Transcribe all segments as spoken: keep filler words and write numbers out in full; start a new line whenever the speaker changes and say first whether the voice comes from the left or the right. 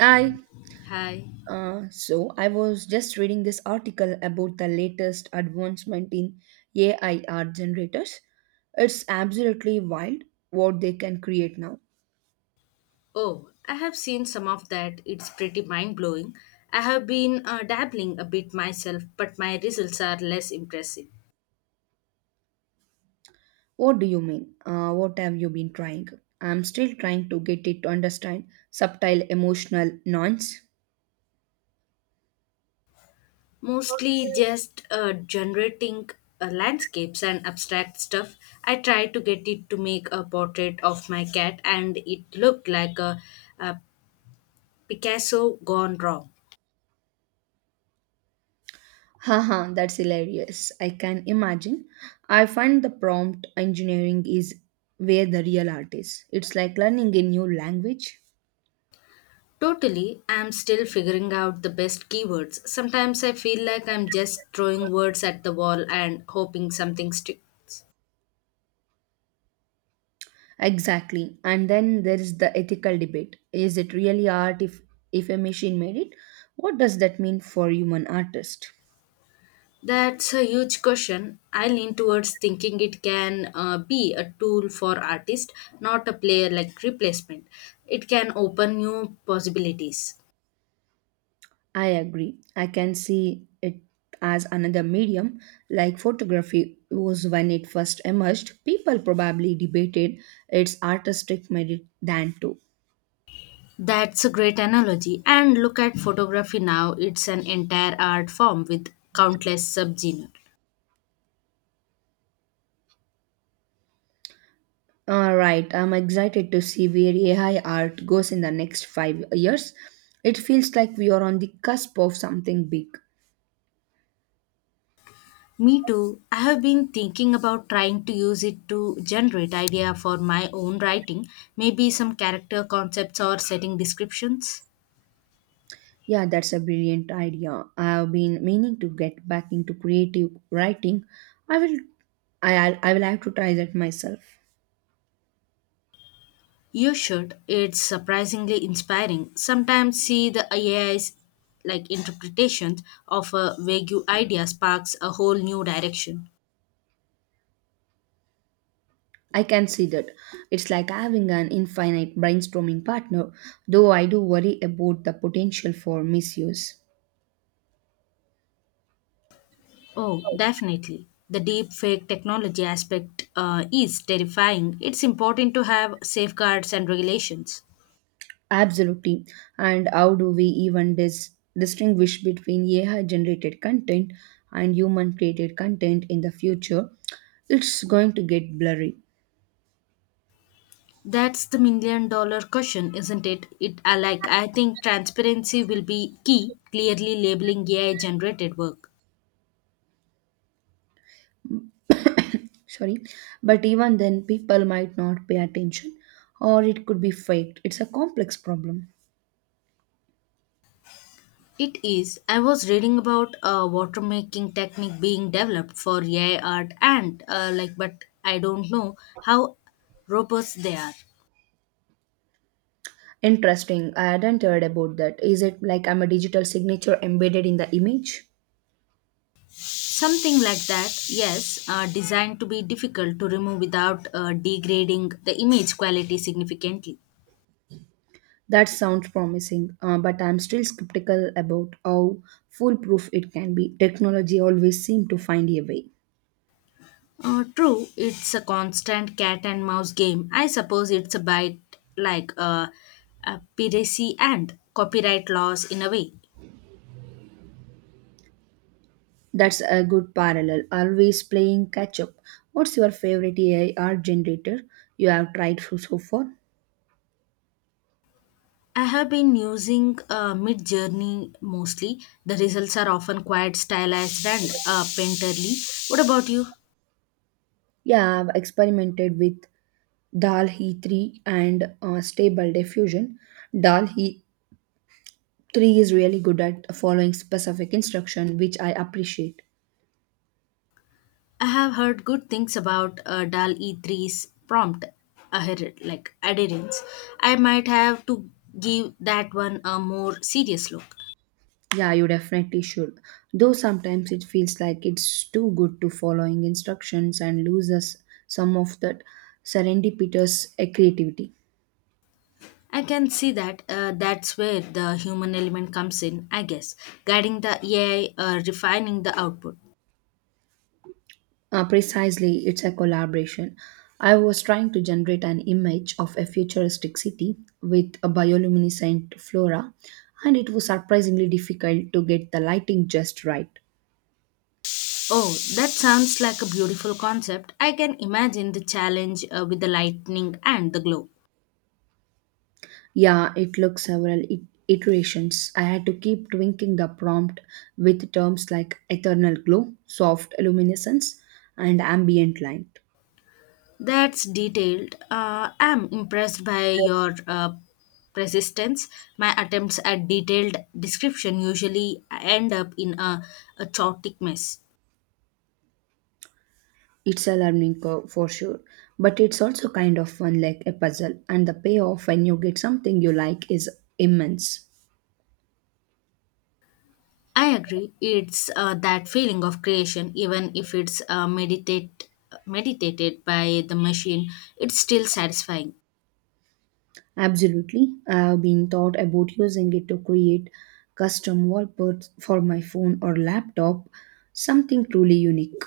right: I
left: Hi.
right: uh, so I was just reading this article about the latest advancement in A I art generators. It's absolutely wild what they can create now.
left: Oh, I have seen some of that. It's pretty mind blowing. I have been uh, dabbling a bit myself, but my results are less impressive.
right: What do you mean? Uh, what have you been trying? I'm still trying to get it to understand subtle emotional nuance.
left: Mostly just uh, generating uh, landscapes and abstract stuff. I tried to get it to make a portrait of my cat, and it looked like a, a Picasso gone wrong.
right: Haha, that's hilarious. I can imagine. I find the prompt engineering is where the real art is. It's like learning a new language.
left: Totally, I'm still figuring out the best keywords. Sometimes I feel like I'm just throwing words at the wall and hoping something sticks.
right: Exactly. And then there is the ethical debate. Is it really art if, if a machine made it? What does that mean for human artist?
left: That's a huge question. I lean towards thinking it can uh, be a tool for artists, not a player like replacement. It can open new possibilities.
right: I agree. I can see it as another medium, like photography was when it first emerged. People probably debated its artistic merit than too.
left: That's a great analogy. And look at photography now, it's an entire art form with countless subgenres.
right: All right, I'm excited to see where A I art goes in the next five years. It feels like we are on the cusp of something big.
left: Me too. I have been thinking about trying to use it to generate idea for my own writing, maybe some character concepts or setting descriptions.
right: Yeah, that's a brilliant idea. I have been meaning to get back into creative writing. I will I, I'll- I will have to try that myself.
left: You should. It's surprisingly inspiring. Sometimes see the A I's like interpretations of a vague idea sparks a whole new direction.
right: I can see that. It's like having an infinite brainstorming partner, though I do worry about the potential for misuse.
left: Oh, definitely. The deep fake technology aspect uh, is terrifying. It's important to have safeguards and regulations.
right: Absolutely. And how do we even dis- distinguish between A I generated content and human created content in the future? It's going to get blurry.
left: That's the million dollar question, isn't it? It I like I think transparency will be key, clearly labeling A I generated work.
right: Sorry, but even then people might not pay attention, or it could be faked. It's a complex problem.
left: It is. I was reading about a water making technique being developed for A I art and uh, like, but I don't know how robust they are.
right: Interesting, I hadn't heard about that. Is it like I'm a digital signature embedded in the image?
left: Something like that, yes, uh, designed to be difficult to remove without uh, degrading the image quality significantly.
right: That sounds promising, uh, but I'm still skeptical about how foolproof it can be. Technology always seems to find a way.
left: Uh, true, it's a constant cat and mouse game. I suppose it's a bite like uh, piracy and copyright laws in a way.
right: That's a good parallel, always playing catch up. What's your favorite AI art generator you have tried so so far?
left: I have been using uh, Mid Journey mostly. The results are often quite stylized and uh, painterly. What about you?
right: Yeah, I've experimented with Dal He three and uh, Stable Diffusion. Dal He three is really good at following specific instruction, which I appreciate.
left: I have heard good things about uh, D A L E three's prompt adher- like adherence. I might have to give that one a more serious look.
right: Yeah, you definitely should. Though sometimes it feels like it's too good to following instructions and loses some of that serendipitous uh, creativity.
left: I can see that uh, that's where the human element comes in, I guess, guiding the A I, uh, refining the output.
right: Uh, precisely, it's a collaboration. I was trying to generate an image of a futuristic city with a bioluminescent flora, and it was surprisingly difficult to get the lighting just right.
left: Oh, that sounds like a beautiful concept. I can imagine the challenge uh, with the lightning and the glow.
right: Yeah, it took several it- iterations. I had to keep tweaking the prompt with terms like eternal glow, soft luminescence, and ambient light.
left: That's detailed. Uh, I'm impressed by your uh, persistence. My attempts at detailed description usually end up in a, a chaotic mess.
right: It's a learning curve for sure, but it's also kind of fun like a puzzle, and the payoff when you get something you like is immense.
left: I agree. It's uh, that feeling of creation, even if it's uh, meditate meditated by the machine. It's still satisfying.
right: Absolutely, I've been thought about using it to create custom wallpapers for my phone or laptop, something truly unique.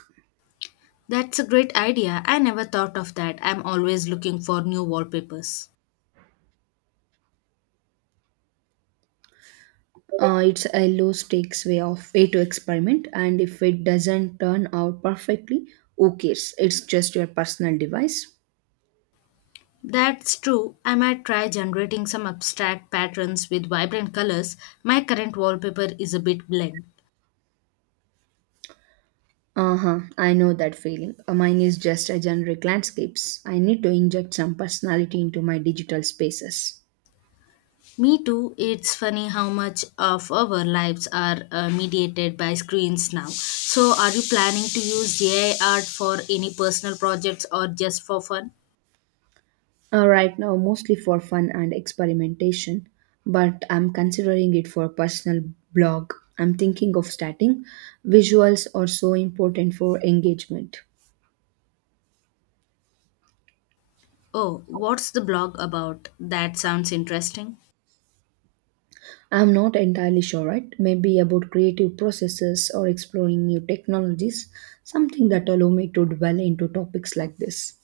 left: That's a great idea. I never thought of that. I'm always looking for new wallpapers.
right: Uh, it's a low stakes way of way to experiment, and if it doesn't turn out perfectly, who cares? It's just your personal device.
left: That's true. I might try generating some abstract patterns with vibrant colors. My current wallpaper is a bit bland.
right: Uh huh, I know that feeling. Uh, Mine is just a generic landscapes. I need to inject some personality into my digital spaces.
left: Me too. It's funny how much of our lives are uh, mediated by screens now. So, are you planning to use A I art for any personal projects or just for fun?
right: Uh, right now, mostly for fun and experimentation, but I'm considering it for a personal blog I'm thinking of starting. Visuals are so important for engagement.
left: Oh, what's the blog about? That sounds interesting.
right: I'm not entirely sure, right? Maybe about creative processes or exploring new technologies, something that allow me to dwell into topics like this.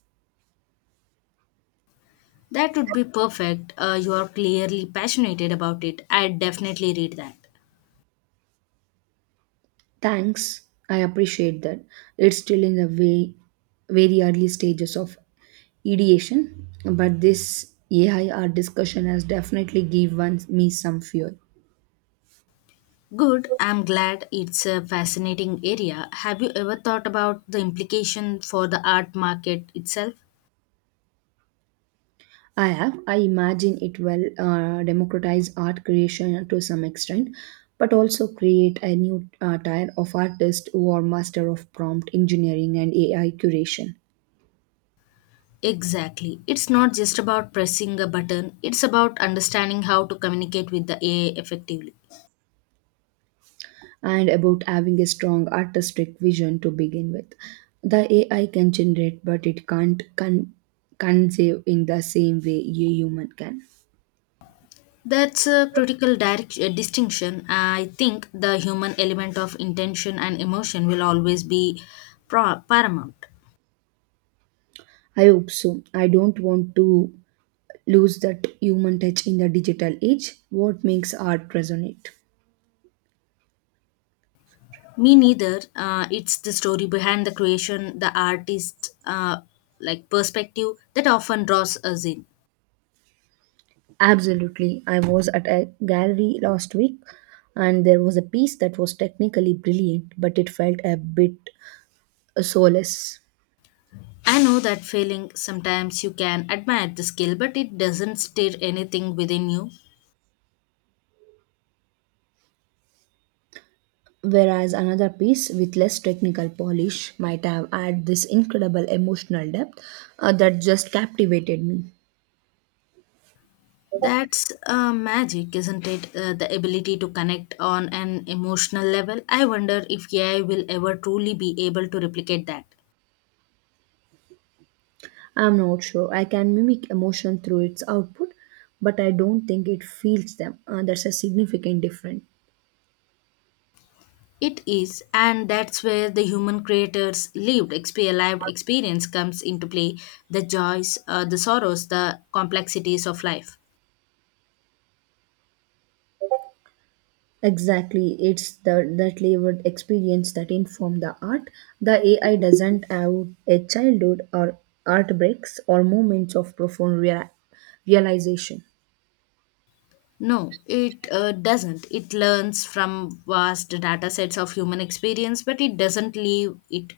left: That would be perfect. Uh, you are clearly passionate about it. I'd definitely read that.
right: Thanks, I appreciate that. It's still in the way, very early stages of ideation, but this A I art discussion has definitely given me some fuel.
left: Good. I'm glad it's a fascinating area. Have you ever thought about the implication for the art market itself?
right: I have. I imagine it will uh, democratize art creation to some extent, but also create a new uh, tier of artists who are master of prompt engineering and A I curation.
left: Exactly. It's not just about pressing a button, it's about understanding how to communicate with the A I effectively.
right: And about having a strong artistic vision to begin with. The A I can generate, but it can't con- conceive in the same way a human can.
left: That's a critical direct, uh, distinction. I think the human element of intention and emotion will always be pro- paramount.
right: I hope so. I don't want to lose that human touch in the digital age. What makes art resonate?
left: Me neither. Uh, it's the story behind the creation, the artist, uh, like perspective that often draws us in.
right: Absolutely. I was at a gallery last week and there was a piece that was technically brilliant, but it felt a bit soulless.
left: I know that feeling. Sometimes you can admire the skill, but it doesn't stir anything within you.
right: Whereas another piece with less technical polish might have had this incredible emotional depth uh, that just captivated me.
left: That's uh, magic, isn't it? Uh, the ability to connect on an emotional level. I wonder if A I will ever truly be able to replicate that.
right: I'm not sure. I can mimic emotion through its output, but I don't think it feels them. Uh, that's a significant difference.
left: It is, and that's where the human creator's lived, exp- lived experience comes into play the joys, uh, the sorrows, the complexities of life.
right: Exactly, it's the that layered experience that inform the art. The A I doesn't have a childhood or art breaks or moments of profound rea- realization.
left: No, it uh, doesn't. It learns from vast data sets of human experience, but it doesn't leave it.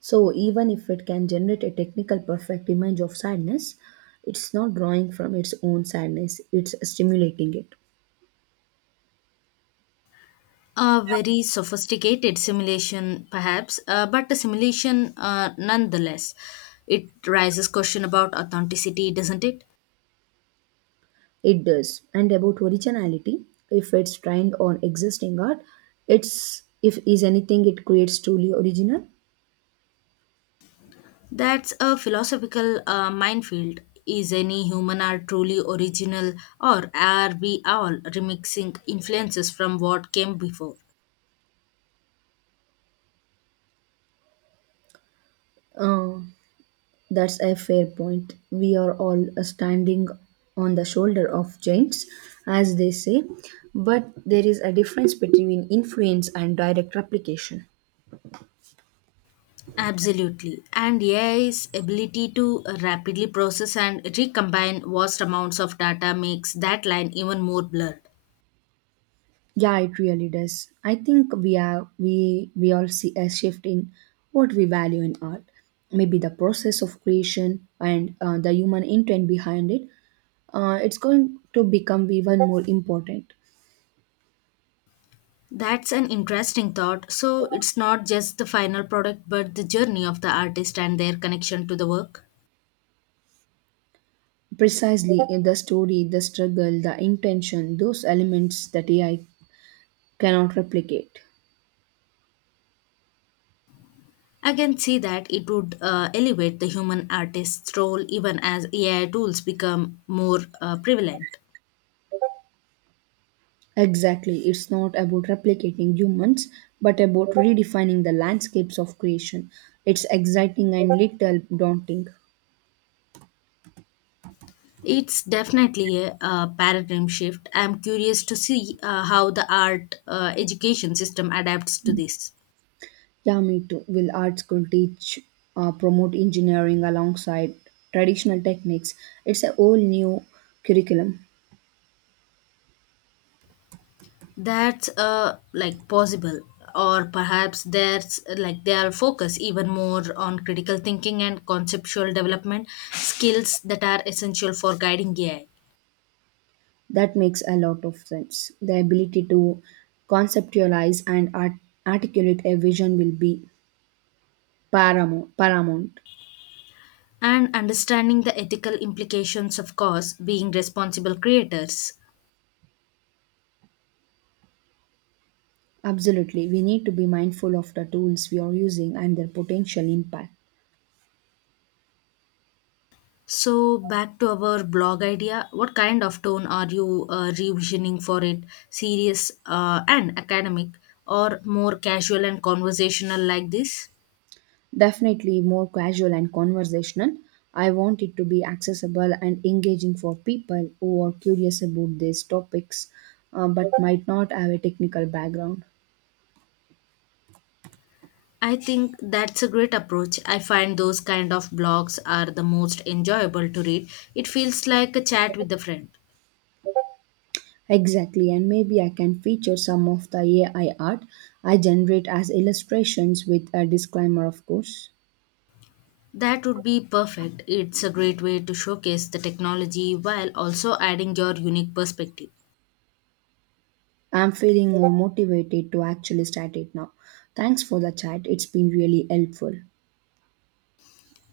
right: So even if it can generate a technical perfect image of sadness, it's not drawing from its own sadness, it's stimulating it.
left: A very sophisticated simulation, perhaps, uh, but a simulation uh, nonetheless. It raises question about authenticity, doesn't it?
right: It does. And about originality, if it's trained on existing art, it's if is anything it creates truly original.
left: That's a philosophical uh, minefield. Is any human art truly original, or are we all remixing influences from what came before?
right: Uh, that's a fair point. We are all uh, standing on the shoulder of giants, as they say, but there is a difference between influence and direct replication.
left: Absolutely. And A I's ability to rapidly process and recombine vast amounts of data makes that line even more blurred.
right: Yeah, it really does. I think we are we we all see a shift in what we value in art. Maybe the process of creation and uh, the human intent behind it. Uh, it's going to become even more important.
left: That's an interesting thought. So it's not just the final product, but the journey of the artist and their connection to the work.
right: Precisely in the story, the struggle, the intention, those elements that A I cannot replicate.
left: I can see that it would uh, elevate the human artist's role even as A I tools become more uh, prevalent.
right: Exactly, it's not about replicating humans, but about redefining the landscapes of creation. It's exciting and little daunting.
left: It's definitely a, uh paradigm shift. I'm curious to see uh, how the art uh, education system adapts to this.
right: Yeah, me too. Will art school teach, uh, promote engineering alongside traditional techniques? It's a whole new curriculum.
left: That's uh, like possible, or perhaps there's uh, like their focus even more on critical thinking and conceptual development skills that are essential for guiding A I.
right: That makes a lot of sense. The ability to conceptualize and art- articulate a vision will be paramount. paramount.
left: And understanding the ethical implications of course being responsible creators.
right: Absolutely. We need to be mindful of the tools we are using and their potential impact.
left: So back to our blog idea, what kind of tone are you uh, revisioning for it? Serious uh, and academic, or more casual and conversational like this?
right: Definitely more casual and conversational. I want it to be accessible and engaging for people who are curious about these topics, uh, but might not have a technical background.
left: I think that's a great approach. I find those kind of blogs are the most enjoyable to read. It feels like a chat with a friend.
right: Exactly, and maybe I can feature some of the A I art I generate as illustrations with a disclaimer, of course.
left: That would be perfect. It's a great way to showcase the technology while also adding your unique perspective.
right: I'm feeling more motivated to actually start it now. Thanks for the chat, it's been really helpful.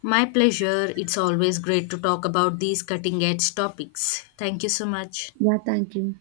left: My pleasure. It's always great to talk about these cutting edge topics. Thank you so much.
right: Yeah, thank you.